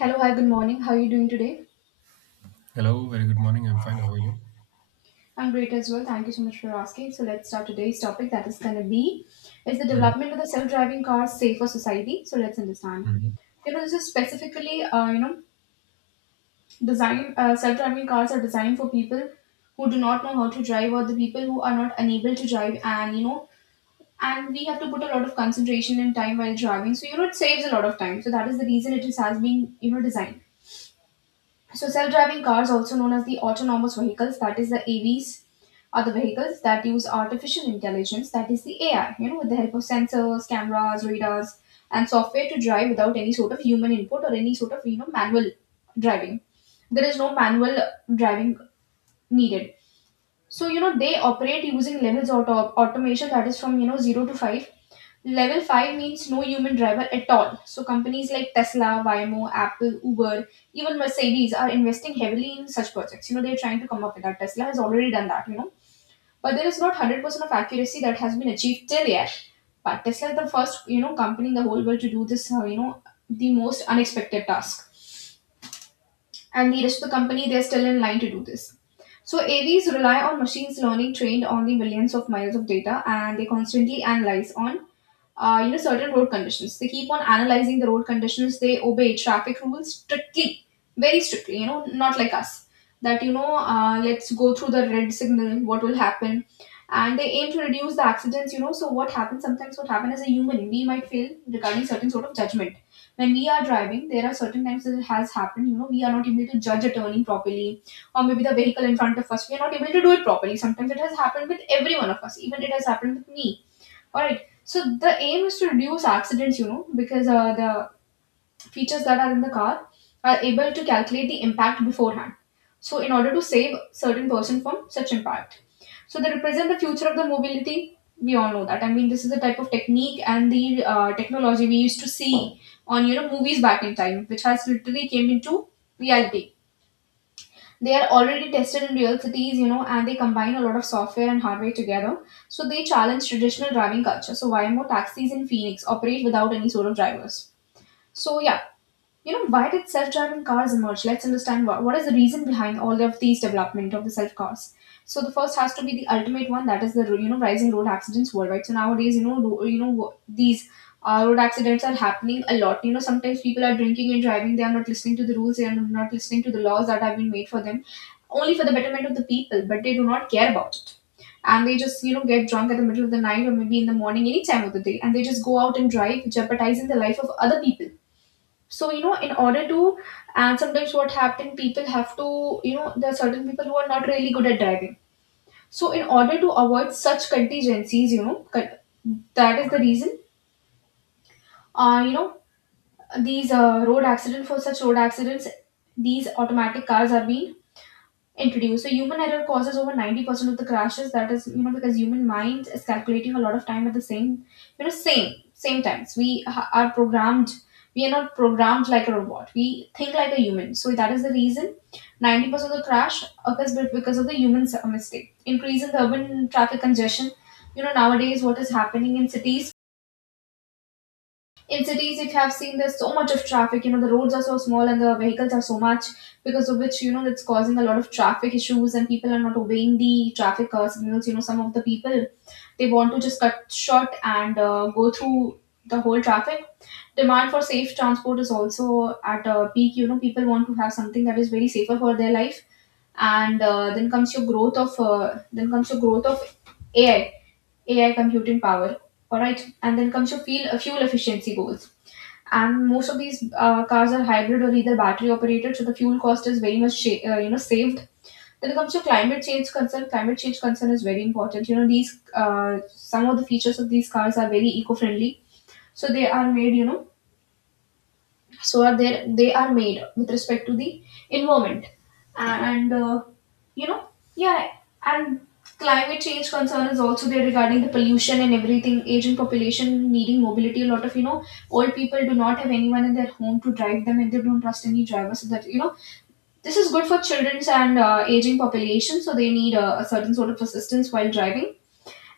Hello, hi, good morning. How are you doing today? Hello, very good morning. I'm fine. How are you? I'm great as well. Thank you so much for asking. So let's start today's topic, that is going to be is the Mhm, development of the self-driving car safe for society? So let's understand. mhm. This is specifically, design self-driving cars are designed for people who do not know how to drive, or the people who are not unable to drive, and, we have to put a lot of concentration and time while driving. So, it saves a lot of time. So that is the reason it has been, designed. So self-driving cars, also known as the autonomous vehicles, that is the AVs, are the vehicles that use artificial intelligence, that is the AI, with the help of sensors, cameras, radars, and software to drive without any sort of human input or any sort of manual driving. There is no manual driving needed. So they operate using levels of automation, that is from 0 to 5. Level 5 means no human driver at all. So companies like Tesla, Waymo, Apple, Uber, even Mercedes are investing heavily in such projects. You know, they're trying to come up with that. Tesla has already done that, you know. But there is not 100% of accuracy that has been achieved till yet. But Tesla is the first, company in the whole world to do this, the most unexpected task. And the rest of the company, they're still in line to do this. So AVs rely on machines learning trained on the millions of miles of data, and they constantly analyze on certain road conditions. They keep on analyzing the road conditions. They obey traffic rules strictly, very strictly. You know, not like us that let's go through the red signal. What will happen? And they aim to reduce the accidents. You know, so what happens sometimes? What happens, as a human, we might fail regarding certain sort of judgment. When we are driving, there are certain times that it has happened. You know, we are not able to judge a turning properly, or maybe the vehicle in front of us, we are not able to do it properly. Sometimes it has happened with every one of us. Even it has happened with me, all right. So the aim is to reduce accidents, you know, because the features that are in the car are able to calculate the impact beforehand. So in order to save certain person from such impact, so they represent the future of the mobility. We all know that. I mean, this is the type of technique and the technology we used to see on movies back in time, which has literally came into reality. They are already tested in real cities, you know, and they combine a lot of software and hardware together. So they challenge traditional driving culture. So why more taxis in Phoenix operate without any sort of drivers? So yeah, you know, why did self-driving cars emerge? Let's understand what is the reason behind all of these development of the self cars. So the first has to be the ultimate one, that is the rising road accidents worldwide. So nowadays, these road accidents are happening a lot. You know, sometimes people are drinking and driving; they are not listening to the rules, they are not listening to the laws that have been made for them, only for the betterment of the people, but they do not care about it, and they just get drunk at the middle of the night or maybe in the morning, any time of the day, and they just go out and drive, jeopardizing the life of other people. So you know, in order to, and sometimes what happen, people have to, you know, there are certain people who are not really good at driving. So in order to avoid such contingencies, that is the reason, uh you know these road accident, for such road accidents, these automatic cars are being introduced. So human error causes over 90% of the crashes. That is, you know, because human mind is calculating a lot of time at the same, you know, same same times. Are programmed. We are not programmed like a robot. We think like a human. So that is the reason 90% of the crash occurs because of the human mistake. Increase in the urban traffic congestion. You know, nowadays, what is happening in cities, if you have seen, there's so much of traffic, you know, the roads are so small and the vehicles are so much, because of which, you know, that's causing a lot of traffic issues, and people are not obeying the traffic signals. You know, some of the people, they want to just cut short and go through the whole traffic. Demand for safe transport is also at a peak. You know, people want to have something that is very safer for their life. And then comes your growth of AI, AI computing power, all right. And then comes your fuel efficiency goals. And most of these cars are hybrid or either battery operated, so the fuel cost is very much you know, saved. Then it comes to climate change concern is very important. You know, these some of the features of these cars are very eco friendly. So they are made, you know, so are there they are made with respect to the environment. And you know yeah and climate change concern is also there, regarding the pollution and everything. Aging population needing mobility, a lot of, you know, old people do not have anyone in their home to drive them, and they don't trust any driver. So that, you know, this is good for children's and aging population, so they need a certain sort of assistance while driving.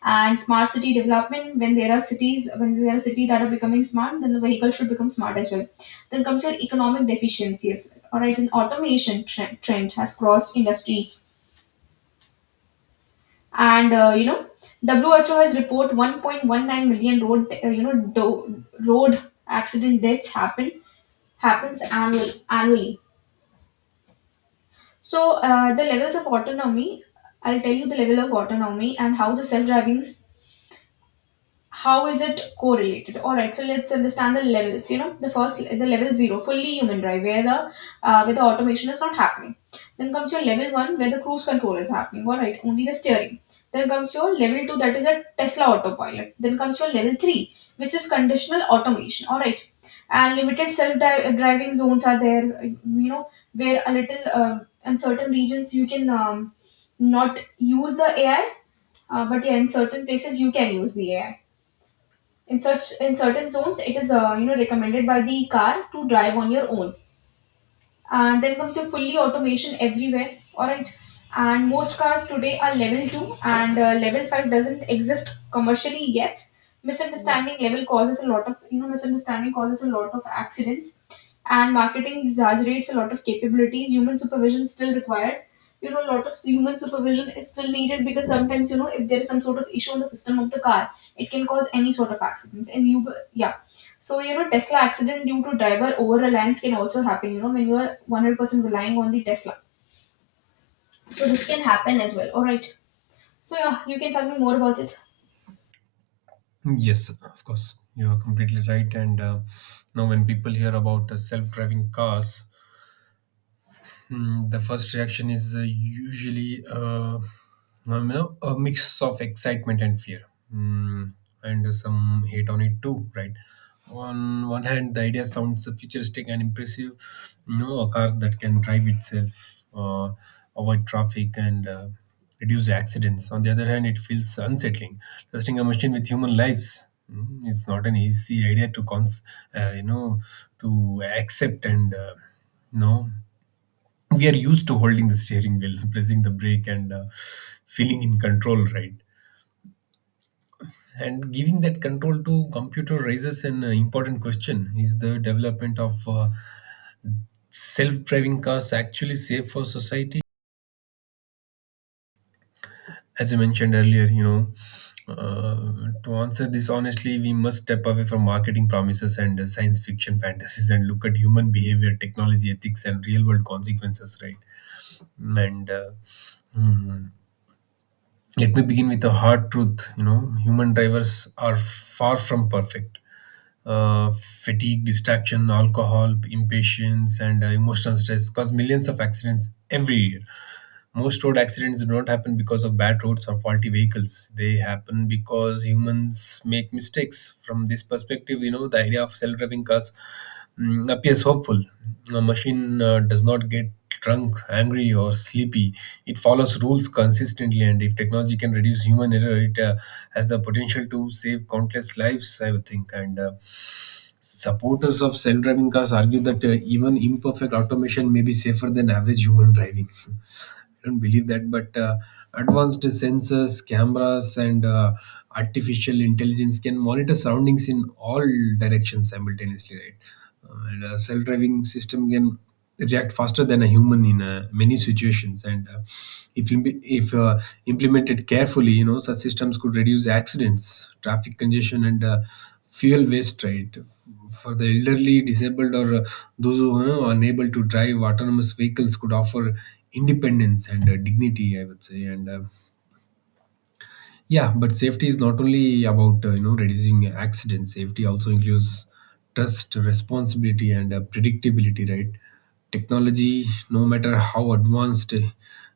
And smart city development, when there are cities that are becoming smart, then the vehicle should become smart as well. Then comes your economic deficiency as well, all right. And automation trend has crossed industries. And WHO has report 1.19 million road road accident deaths happen happens annually. So the levels of autonomy, I'll tell you the level of autonomy and how the self-driving how is it correlated. All right, so let's understand the levels. You know, the level 0, fully human drive, where the automation is not happening. Then comes your level 1, where the cruise control is happening, all right, only the steering. Then comes your level 2, that is a Tesla autopilot. Then comes your level 3, which is conditional automation, all right, and limited self-driving zones are there. You know where a little in certain regions, you can not use the AI, but yeah, in certain places you can use the AI. In such in certain zones, it is, recommended by the car to drive on your own. And then comes your fully automation everywhere, all right. And most cars today are level 2, and level 5 doesn't exist commercially yet. Misunderstanding level causes a lot of, misunderstanding causes a lot of accidents. And marketing exaggerates a lot of capabilities. Human supervision still required. You know, a lot of human supervision is still needed, because sometimes, you know, if there is some sort of issue in the system of the car, it can cause any sort of accidents. And you, yeah, so, you know, Tesla accident due to driver over reliance can also happen, you know, when you are 100% relying on the Tesla. So, this can happen as well. All right. So, yeah, you can tell me more about it. Yes, of course. You are completely right. And now, when people hear about self driving cars, The first reaction is usually a mix of excitement and fear. Hmm, and some hate on it too, right? On one hand, the idea sounds futuristic and impressive. You know, a car that can drive itself, avoid traffic, and reduce accidents. On the other hand, it feels unsettling. Testing a machine with human lives is not an easy idea to uh, you know, to accept and no we are used to holding the steering wheel, pressing the brake, and feeling in control, right? And giving that control to computer raises an important question: is the development of self-driving cars actually safe for society? As you mentioned earlier, you know, to answer this honestly, we must step away from marketing promises and science fiction fantasies and look at human behavior, technology, ethics, and real-world consequences, right? And hmm. Let me begin with a hard truth. You know, human drivers are far from perfect. Fatigue, distraction, alcohol, impatience, and emotional stress cause millions of accidents every year. Most road accidents do not happen because of bad roads or faulty vehicles. They happen because humans make mistakes. From this perspective, you know, the idea of self driving cars appears hopeful. A machine does not get drunk, angry, or sleepy. It follows rules consistently, and if technology can reduce human error, it has the potential to save countless lives, I would think. And Supporters of self driving cars argue that even imperfect automation may be safer than average human driving. I don't believe that, but advanced sensors, cameras, and artificial intelligence can monitor surroundings in all directions simultaneously, right? And a self-driving system can react faster than a human in many situations, and if implemented carefully, you know such systems could reduce accidents, traffic congestion, and fuel waste. Right, for the elderly, disabled, or those who, you know, are unable to drive, autonomous vehicles could offer independence and dignity, I would say. But safety is not only about you know reducing accidents. Safety also includes trust, responsibility, and predictability. Right? Technology, no matter how advanced, you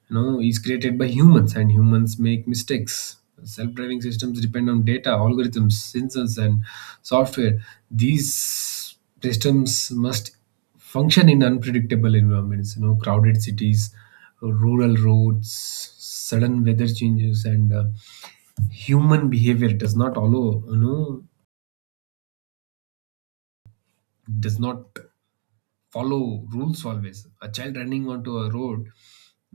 know, is created by humans, and humans make mistakes. Self-driving systems depend on data, algorithms, sensors, and software. These systems must function in unpredictable environments. You know, crowded cities, rural roads, sudden weather changes, and human behavior does not follow rules always. A child running onto a road,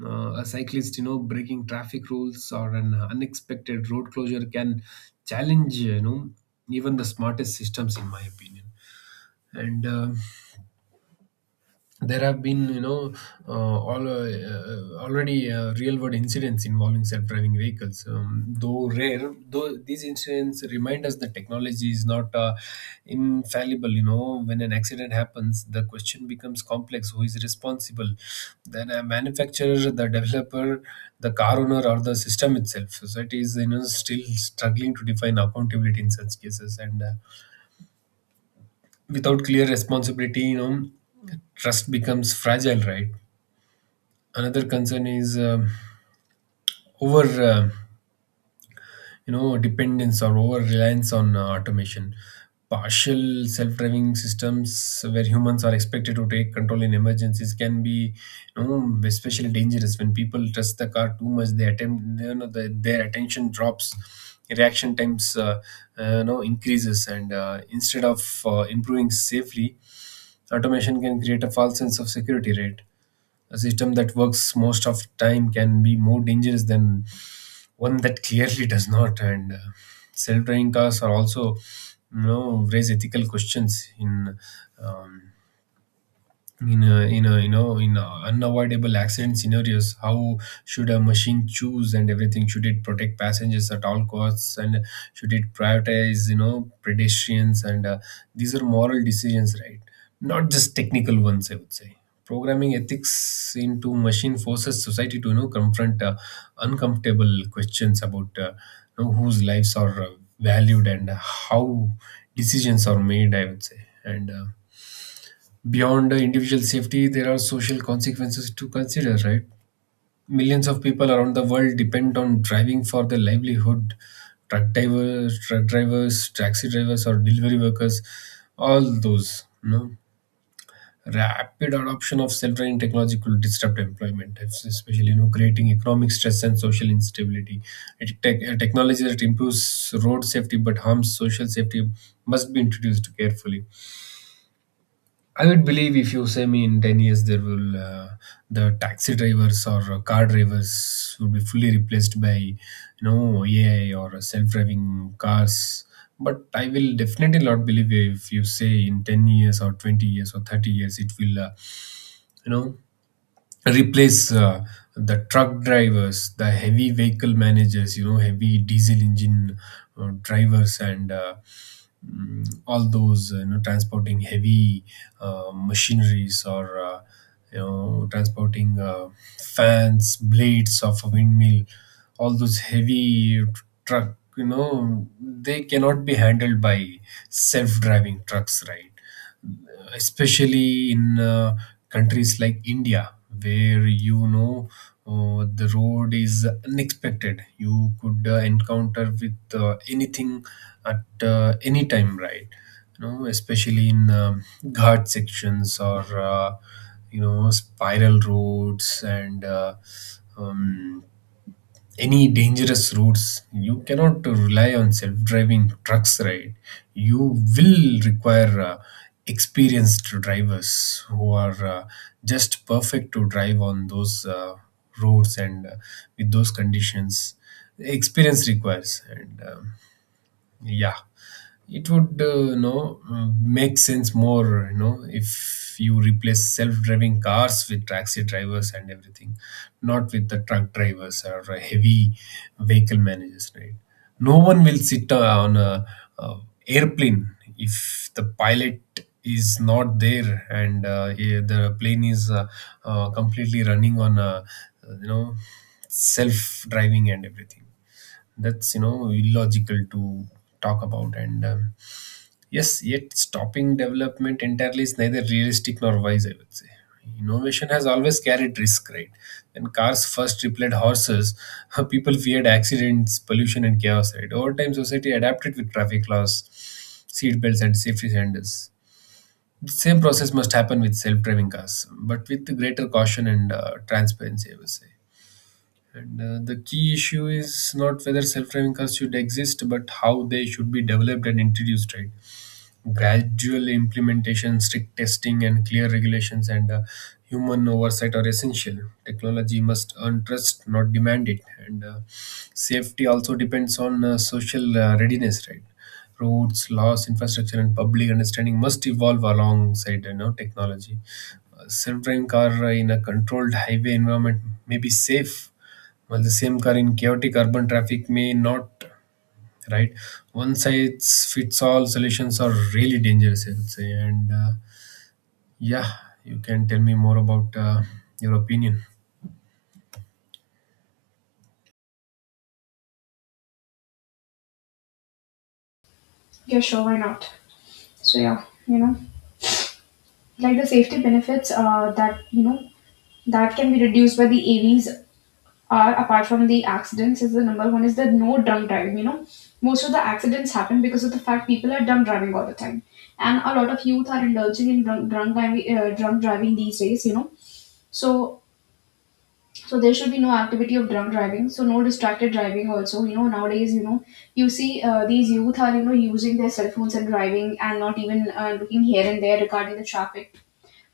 a cyclist, you know, breaking traffic rules, or an unexpected road closure can challenge, you know, even the smartest systems, in my opinion. And There have been, you know, already real world incidents involving self-driving vehicles, though rare, though these incidents remind us that technology is not infallible. You know, when an accident happens the question becomes complex: who is responsible? Then, a manufacturer, the developer, the car owner, or the system itself? Society is, you know, still struggling to define accountability in such cases, and without clear responsibility, you know, trust becomes fragile, right? Another concern is, over, uh, you know, dependence or over reliance on automation. Partial self-driving systems where humans are expected to take control in emergencies can be, you know, especially dangerous. When people trust the car too much they attempt, you know, their attention drops, reaction times, you know, increases, and instead of improving safely, automation can create a false sense of security. Right, a system that works most of the time can be more dangerous than one that clearly does not. And Self-driving cars are also, you know, raise ethical questions in, um, in a you know, in a unavoidable accident scenarios, how should a machine choose and everything? Should it protect passengers at all costs? And should it prioritize, you know, pedestrians? And these are moral decisions, right? Not just technical ones, I would say. Programming ethics into machine forces society to, you know, confront uncomfortable questions about, you know, whose lives are valued and how decisions are made, I would say. And Beyond the individual safety, there are social consequences to consider, right? Millions of people around the world depend on driving for their livelihood. Truck drivers, taxi drivers, or delivery workers, all those, you know. Rapid adoption of self-driving technology could disrupt employment, especially, you know, creating economic stress and social instability. Technology that improves road safety but harms social safety must be introduced carefully. I would believe, if you say me, in 10 years there will the taxi drivers or car drivers will be fully replaced by, you know, AI or self-driving cars. But I will definitely not believe if you say in 10 years or 20 years or 30 years, it will, you know, replace the truck drivers, the heavy vehicle managers, you know, heavy diesel engine drivers, and all those, you know, transporting heavy machineries, or you know, transporting fans, blades of a windmill, all those heavy truck, you know, they cannot be handled by self driving trucks, right? Especially in countries like India, where, you know, the road is unexpected. You could encounter with anything at any time, right? You know, especially in, ghat sections or, you know, spiral roads, and um, any dangerous routes, you cannot rely on self-driving trucks, right? You will require experienced drivers who are just perfect to drive on those roads and with those conditions. Experience requires, and yeah, it would, you know, make sense more, you know, if you replace self-driving cars with taxi drivers and everything, not with the truck drivers or heavy vehicle managers, right? No one will sit on a, uh airplane if the pilot is not there and, the plane is completely running on a, you know, self-driving and everything. That's, you know, illogical to talk about. And yes, yet stopping development entirely is neither realistic nor wise, I would say. Innovation has always carried risk, right? When cars first replaced horses, people feared accidents, pollution, and chaos, right? Over time, society adapted with traffic laws, seat belts, and safety standards. The same process must happen with self driving cars, but with greater caution and transparency, I would say. And The key issue is not whether self driving cars should exist, but how they should be developed and introduced, right? Gradual implementation, strict testing, and clear regulations and human oversight are essential. Technology must earn trust, not demand it. And Safety also depends on social readiness, right? Roads, laws, infrastructure, and public understanding must evolve alongside, you know, technology. A self-driving car in a controlled highway environment may be safe, while the same car in chaotic urban traffic may not. Right, one size fits all solutions are really dangerous, I would say. And yeah You can tell me more about your opinion. Yeah, sure. Why not? So, yeah, you know, like the safety benefits that, you know, that can be reduced by the AVs are apart from the accidents is the number one is the no drunk driving. Most of the accidents happen because of the fact people are drunk driving all the time, and a lot of youth are indulging in drunk driving these days you know so so there should be no activity of drunk driving, so no distracted driving also, you know, nowadays, you know, you see these youth are, you know, using their cell phones and driving and not even looking here and there regarding the traffic.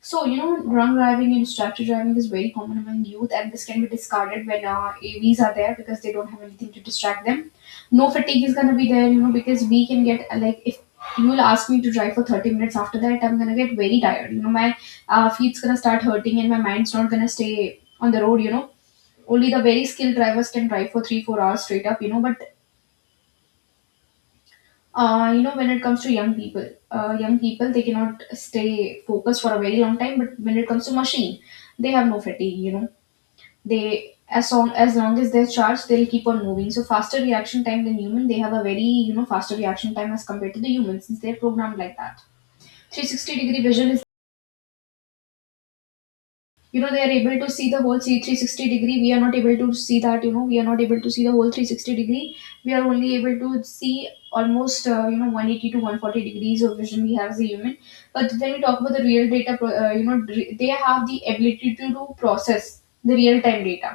So, you know, drunk driving and distracted driving is very common among youth, and this can be discarded when AVs are there because they don't have anything to distract them. No fatigue is gonna be there, you know, because we can get like if you will ask me to drive for 30 minutes, after that I'm gonna get very tired. You know, my feet's gonna start hurting and my mind's not gonna stay on the road, you know. Only the very skilled drivers can drive for three, 4 hours straight up, you know, but you know, when it comes to young people, young people they cannot stay focused for a very long time. But when it comes to machine, they have no fatigue, you know. They, as long as they're charged, they'll keep on moving. So faster reaction time than human. They have a very, you know, faster reaction time as compared to the humans since they're programmed like that. 360 degree vision is, you know, they are able to see the whole 360 degree. We are not able to see that, you know. We are not able to see the whole 360 degree. We are only able to see almost you know, 180 to 140 degrees of vision we have as a human. But when we talk about the real you know, they have the ability to do process the real time data.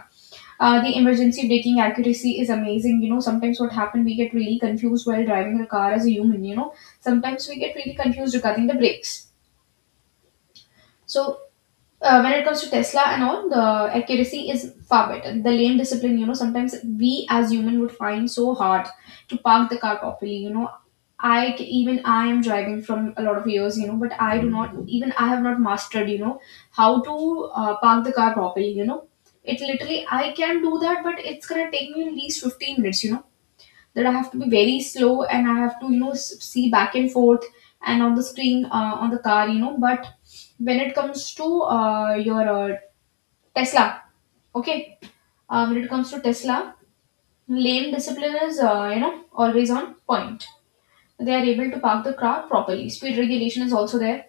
The emergency braking accuracy is amazing, you know. Sometimes what happen, we get really confused while driving a car as a human, you know. Sometimes we get really confused regarding the brakes. So when it comes to Tesla and all, the accuracy is far better. The lane discipline, you know, sometimes we as human would find so hard to park the car properly. You know, even I am driving from a lot of years, you know, but I do not even, I have not mastered, you know, how to park the car properly. You know, it literally, I can do that, but it's gonna take me at least 15 minutes. You know, that I have to be very slow and I have to, you know, see back and forth and on the screen on the car, you know. But when it comes to your Tesla, okay, when it comes to Tesla, lane discipline is you know, always on point. They are able to park the car properly. Speed regulation is also there.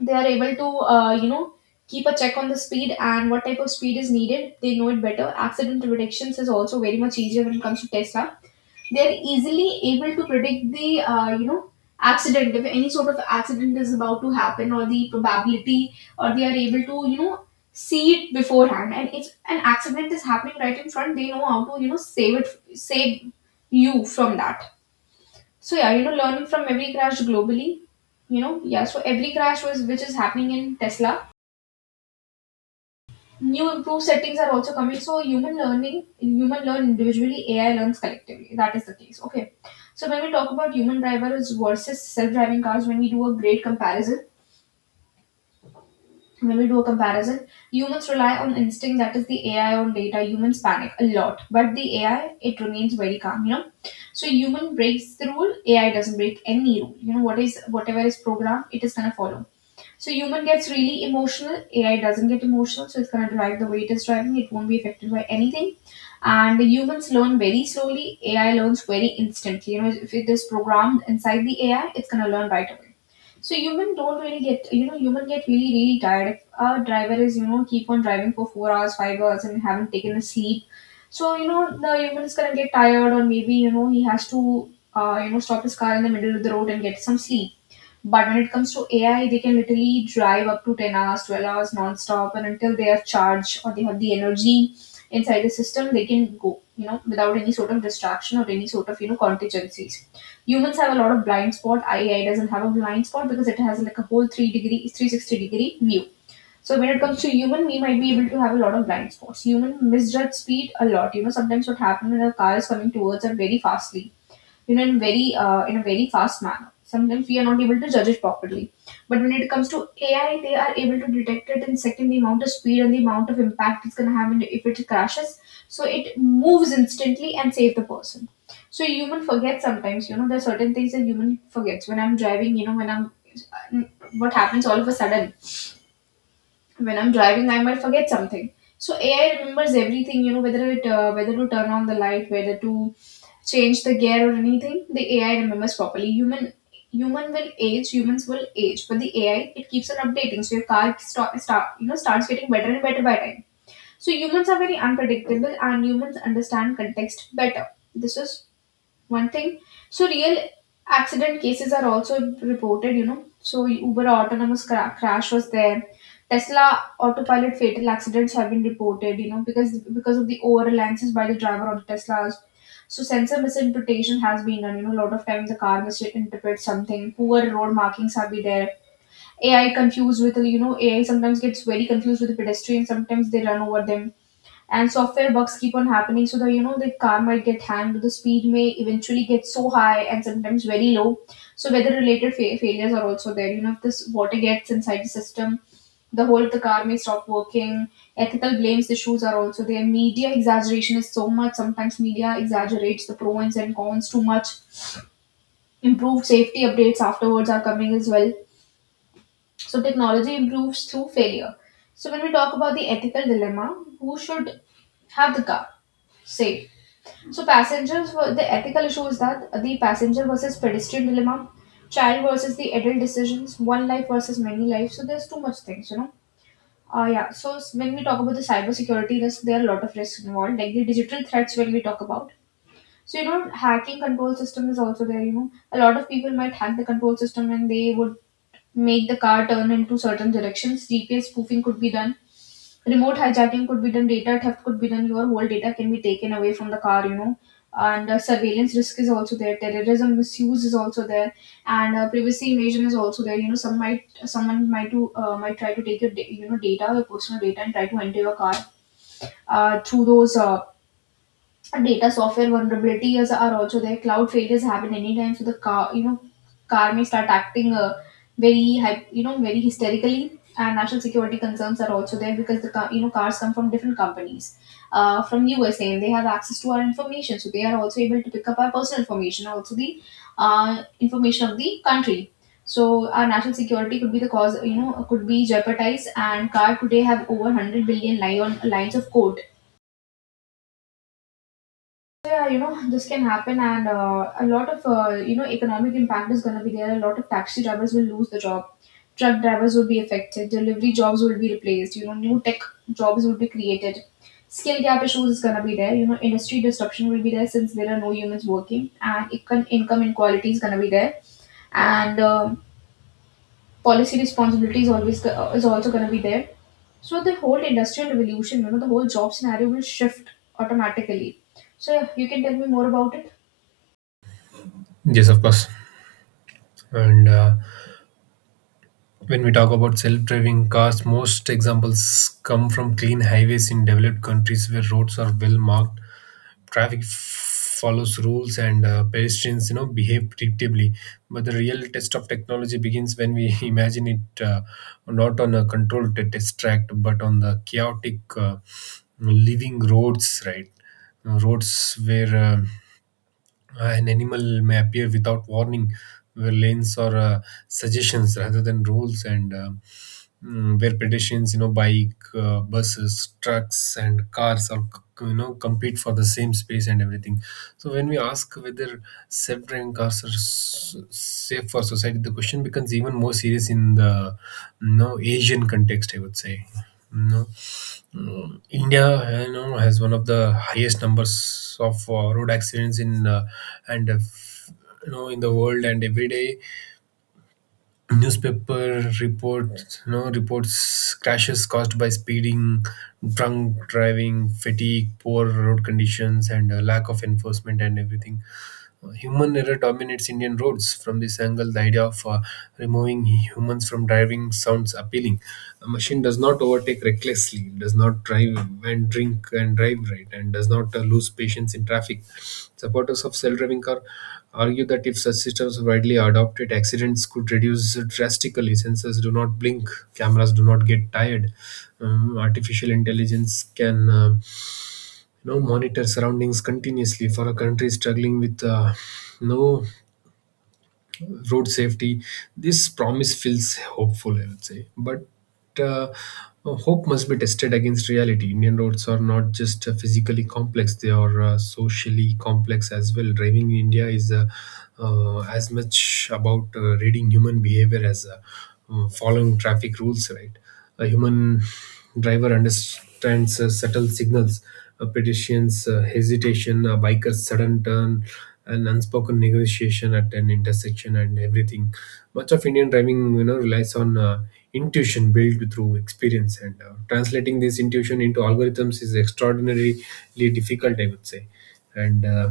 They are able to you know, keep a check on the speed and what type of speed is needed. They know it better. Accident predictions is also very much easier when it comes to Tesla. They're easily able to predict the you know, accident if any sort of accident is about to happen, or the probability, or they are able to, you know, see it beforehand. And if an accident is happening right in front, they know how to, you know, save you from that. So yeah, you know, learning from every crash globally, you know. Yeah, so every crash was which is happening in Tesla, new improved settings are also coming. So human learning human learn individually, AI learns collectively. That is the case. Okay, so when we talk about human drivers versus self-driving cars, when we do a great comparison, when we do a comparison, humans rely on instinct, that is the AI on data. Humans panic a lot, but the AI, it remains very calm, you know. So human breaks the rule, AI doesn't break any rule, you know. What is, whatever is programmed, it is going to follow. So human gets really emotional. AI doesn't get emotional, so it's gonna drive the way it is driving. It won't be affected by anything. And the humans learn very slowly. AI learns very instantly. You know, if it is programmed inside the AI, it's gonna learn right away. So human don't really get, you know, human get really really tired if a driver is, you know, keep on driving for 4 hours, 5 hours, and haven't taken a sleep. So, you know, the human is gonna get tired, or maybe, you know, he has to you know, stop his car in the middle of the road and get some sleep. But when it comes to AI, they can literally drive up to 10 hours, 12 hours non-stop, and until they are charged or they have the energy inside the system, they can go, you know, without any sort of distraction or any sort of, you know, contingencies. Humans have a lot of blind spot. AI doesn't have a blind spot because it has like a whole three degree, 360 degree view. So when it comes to human, we might be able to have a lot of blind spots. Human misjudge speed a lot. You know, sometimes what happens when a car is coming towards us very fastly, you know, in very in a very fast manner, sometimes we are not able to judge it properly. But when it comes to AI, they are able to detect it in second, the amount of speed and the amount of impact it's going to have if it crashes. So it moves instantly and save the person. So human forgets sometimes, you know, there are certain things that human forgets. When I'm driving, you know, when I'm what happens all of a sudden when I'm driving, I might forget something. So AI remembers everything, you know, whether it whether to turn on the light, whether to change the gear or anything. The AI remembers properly. Human will age, humans will age, but the AI, it keeps on updating. So your car start, start you know, starts getting better and better by time. So humans are very unpredictable, and humans understand context better. This is one thing. So real accident cases are also reported, you know. So Uber autonomous crash was there. Tesla autopilot fatal accidents have been reported, you know, because of the over reliances by the driver on Teslas. So sensor misinterpretation has been done, you know. A lot of time the car misinterprets something. Poor road markings have been there. AI confused with, you know, AI sometimes gets very confused with the pedestrians, sometimes they run over them. And software bugs keep on happening, so the, you know, the car might get hanged, the speed may eventually get so high and sometimes very low. So weather related failures are also there, you know. If this water gets inside the system, the whole of the car may stop working. Ethical blames issues are also there. Media exaggeration is so much, sometimes media exaggerates the pros and cons too much. Improved safety updates afterwards are coming as well. So technology improves through failure. So when we talk about the ethical dilemma, who should have the car say. So passengers were the ethical issue is that the passenger versus pedestrian dilemma, child versus the adult decisions, one life versus many lives. So there's too much things, you know. Yeah. So when we talk about the cybersecurity risk, there are a lot of risks involved, like the digital threats when we talk about. So you know, hacking control system is also there. You know, a lot of people might hack the control system and they would make the car turn into certain directions. GPS spoofing could be done, remote hijacking could be done, data theft could be done, your whole data can be taken away from the car, you know. And surveillance risk is also there, terrorism misuse is also there, and privacy invasion is also there. You know, someone might do might try to take your you know, data, your personal data, and try to enter your car through those data. Software vulnerabilities are also there. Cloud failures happen anytime, so the car, you know, car may start acting very, you know, very hysterically. And national security concerns are also there because the car, you know, cars come from different companies, from USA, and they have access to our information, so they are also able to pick up our personal information, also the information of the country. So our national security could be the cause, you know, could be jeopardized. And car today have over 100 billion lines of code. So, yeah, you know, this can happen. And a lot of you know, economic impact is going to be there. A lot of taxi drivers will lose the job, truck drivers will be affected, delivery jobs will be replaced, you know, new tech jobs will be created. Skill gap issues is going to be there, you know. Industry disruption will be there since there are no humans working, and income inequality is going to be there. And um, policy responsibility is is also going to be there. So the whole industrial revolution, you know, the whole job scenario will shift automatically. So yeah, you can tell me more about it. Yes, of course. And When we talk about self driving cars, most examples come from clean highways in developed countries where roads are well marked, follows rules, and pedestrians, you know, behave predictably. But the real test of technology begins when we imagine it, not on a controlled test track but on the chaotic, living roads, right? Roads where, an animal may appear without warning, where lanes or, suggestions rather than rules, and, where pedestrians, you know, bike, buses, trucks, and cars you know, compete for the same space and everything. So when we ask whether self-driving cars are safe for society, the question becomes even more serious in the, you know, Asian context, I would say. No. India, you know, has one of the highest numbers of road accidents in, and uh, f- you know, in the world. And every day, newspaper reports, you know, reports crashes caused by speeding, drunk driving, fatigue, poor road conditions, and lack of enforcement and everything. Human error dominates Indian roads. From this angle, the idea of removing humans from driving sounds appealing. A machine does not overtake recklessly, does not drive and drink and drive, right, and does not lose patience in traffic. Supporters of self-driving car argue that if such systems were widely adopted, accidents could reduce drastically. Sensors do not blink, cameras do not get tired. Artificial intelligence can monitor surroundings continuously for a country struggling with no road safety. This promise feels hopeful, I would say, but uh, hope must be tested against reality. Indian roads are not just physically complex, they are socially complex as well. Driving in India is as much about reading human behavior as following traffic rules, right? A human driver understands subtle signals, a pedestrian's hesitation, a biker's sudden turn, an unspoken negotiation at an intersection, and everything. Much of Indian driving, relies on intuition built through experience, and translating this intuition into algorithms is extraordinarily difficult, I would say. And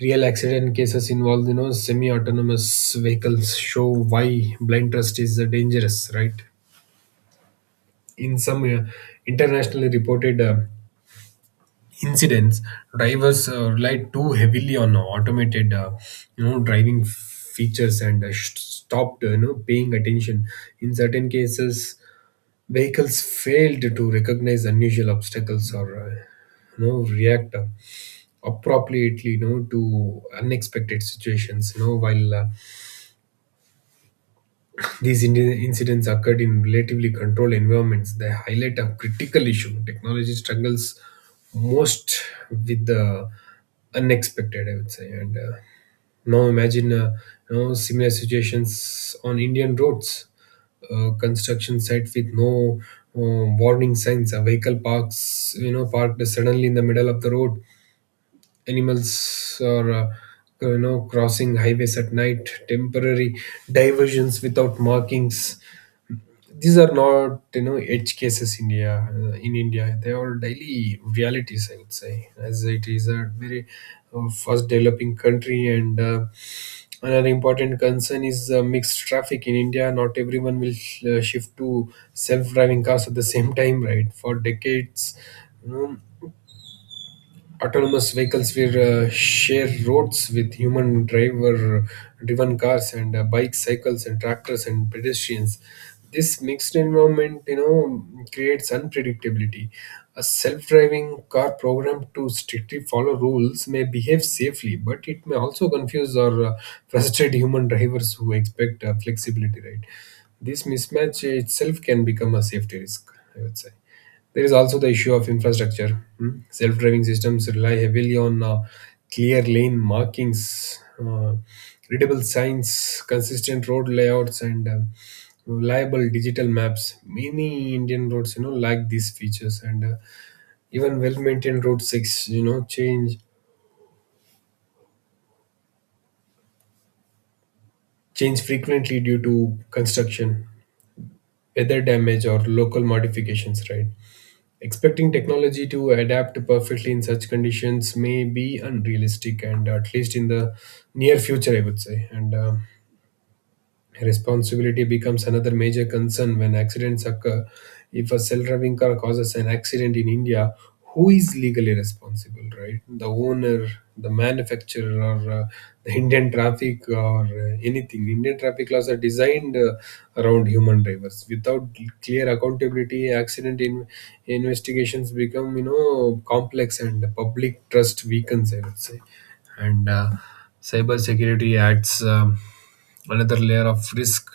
real accident cases involved, you know, semi-autonomous vehicles show why blind trust is dangerous, right? In some internationally reported incidents, drivers relied too heavily on automated driving features, and stopped paying attention. In certain cases, vehicles failed to recognize unusual obstacles or react appropriately to unexpected situations, you know while these incidents occurred in relatively controlled environments. They highlight a critical issue. Technology struggles most with the unexpected, I would say. And now imagine similar situations on Indian roads, construction site with no uh, warning signs, a vehicle parked suddenly in the middle of the road. Animals are, crossing highways at night, temporary diversions without markings. These are not, edge cases. India, in India they are daily realities, I would say, as it is a very fast developing country. And another important concern is mixed traffic in India. Not everyone will shift to self driving cars at the same time, right? For decades, you know autonomous vehicles will share roads with human driver driven cars, and bikes, cycles, and tractors, and pedestrians. This mixed environment, creates unpredictability. A self-driving car programmed to strictly follow rules may behave safely, but it may also confuse or frustrate human drivers who expect flexibility, right? This mismatch itself can become a safety risk, I would say. There is also the issue of infrastructure. Hmm. Self-driving systems rely heavily on clear lane markings, readable signs, consistent road layouts, and reliable digital maps. Many Indian roads, lack these features, and even well-maintained road six, change change frequently due to construction, weather damage, or local modifications. Right. Expecting technology to adapt perfectly in such conditions may be unrealistic, and at least in the near future, I would say. And responsibility becomes another major concern when accidents occur. If a self driving car causes an accident in India, who is legally responsible, right? The owner, the manufacturer, or the Indian traffic, or anything. Indian traffic laws are designed around human drivers. Without clear accountability, accident investigations become, you know, complex, and public trust weakens, I would say. And cyber security adds. Another layer of risk.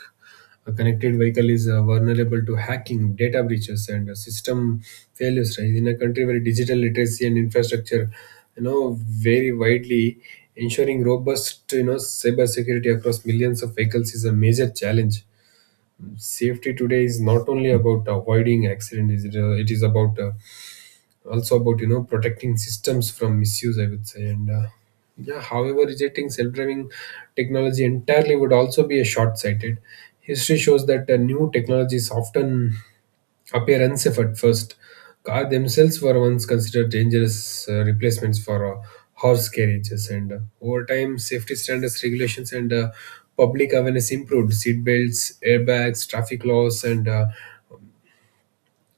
A connected vehicle is vulnerable to hacking, data breaches, and system failures. Right? In a country where digital literacy and infrastructure, vary widely, ensuring robust, cybersecurity across millions of vehicles is a major challenge. Safety today is not only about avoiding accident; is it, it is about also about, protecting systems from misuse, I would say. And yeah, however, rejecting self-driving technology entirely would also be a short-sighted. History shows that new technologies often appear unsafe at first. Car themselves were once considered dangerous replacements for horse carriages, and over time safety standards, regulations, and public awareness improved. Seat belts, airbags, traffic laws, and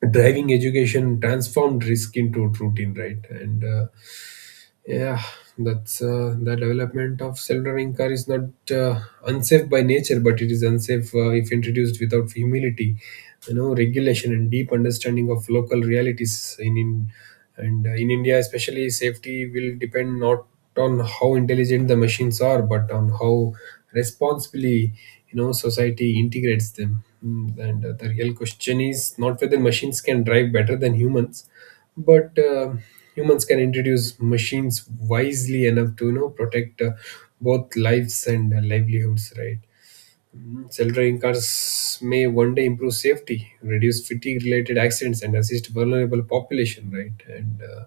driving education transformed risk into routine, right? And yeah, that's the development of self-driving car is not unsafe by nature, but it is unsafe if introduced without humility, regulation, and deep understanding of local realities. In, and in India especially, safety will depend not on how intelligent the machines are, but on how responsibly, society integrates them. Mm. And the real question is not whether machines can drive better than humans, but humans can introduce machines wisely enough to, protect both lives and livelihoods, right? Self-driving cars may one day improve safety, reduce fatigue related accidents, and assist vulnerable population, right? And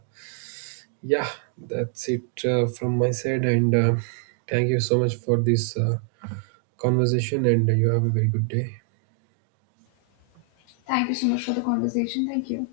yeah, that's it from my side, and thank you so much for this conversation, and you have a very good day. Thank you so much for the conversation. Thank you.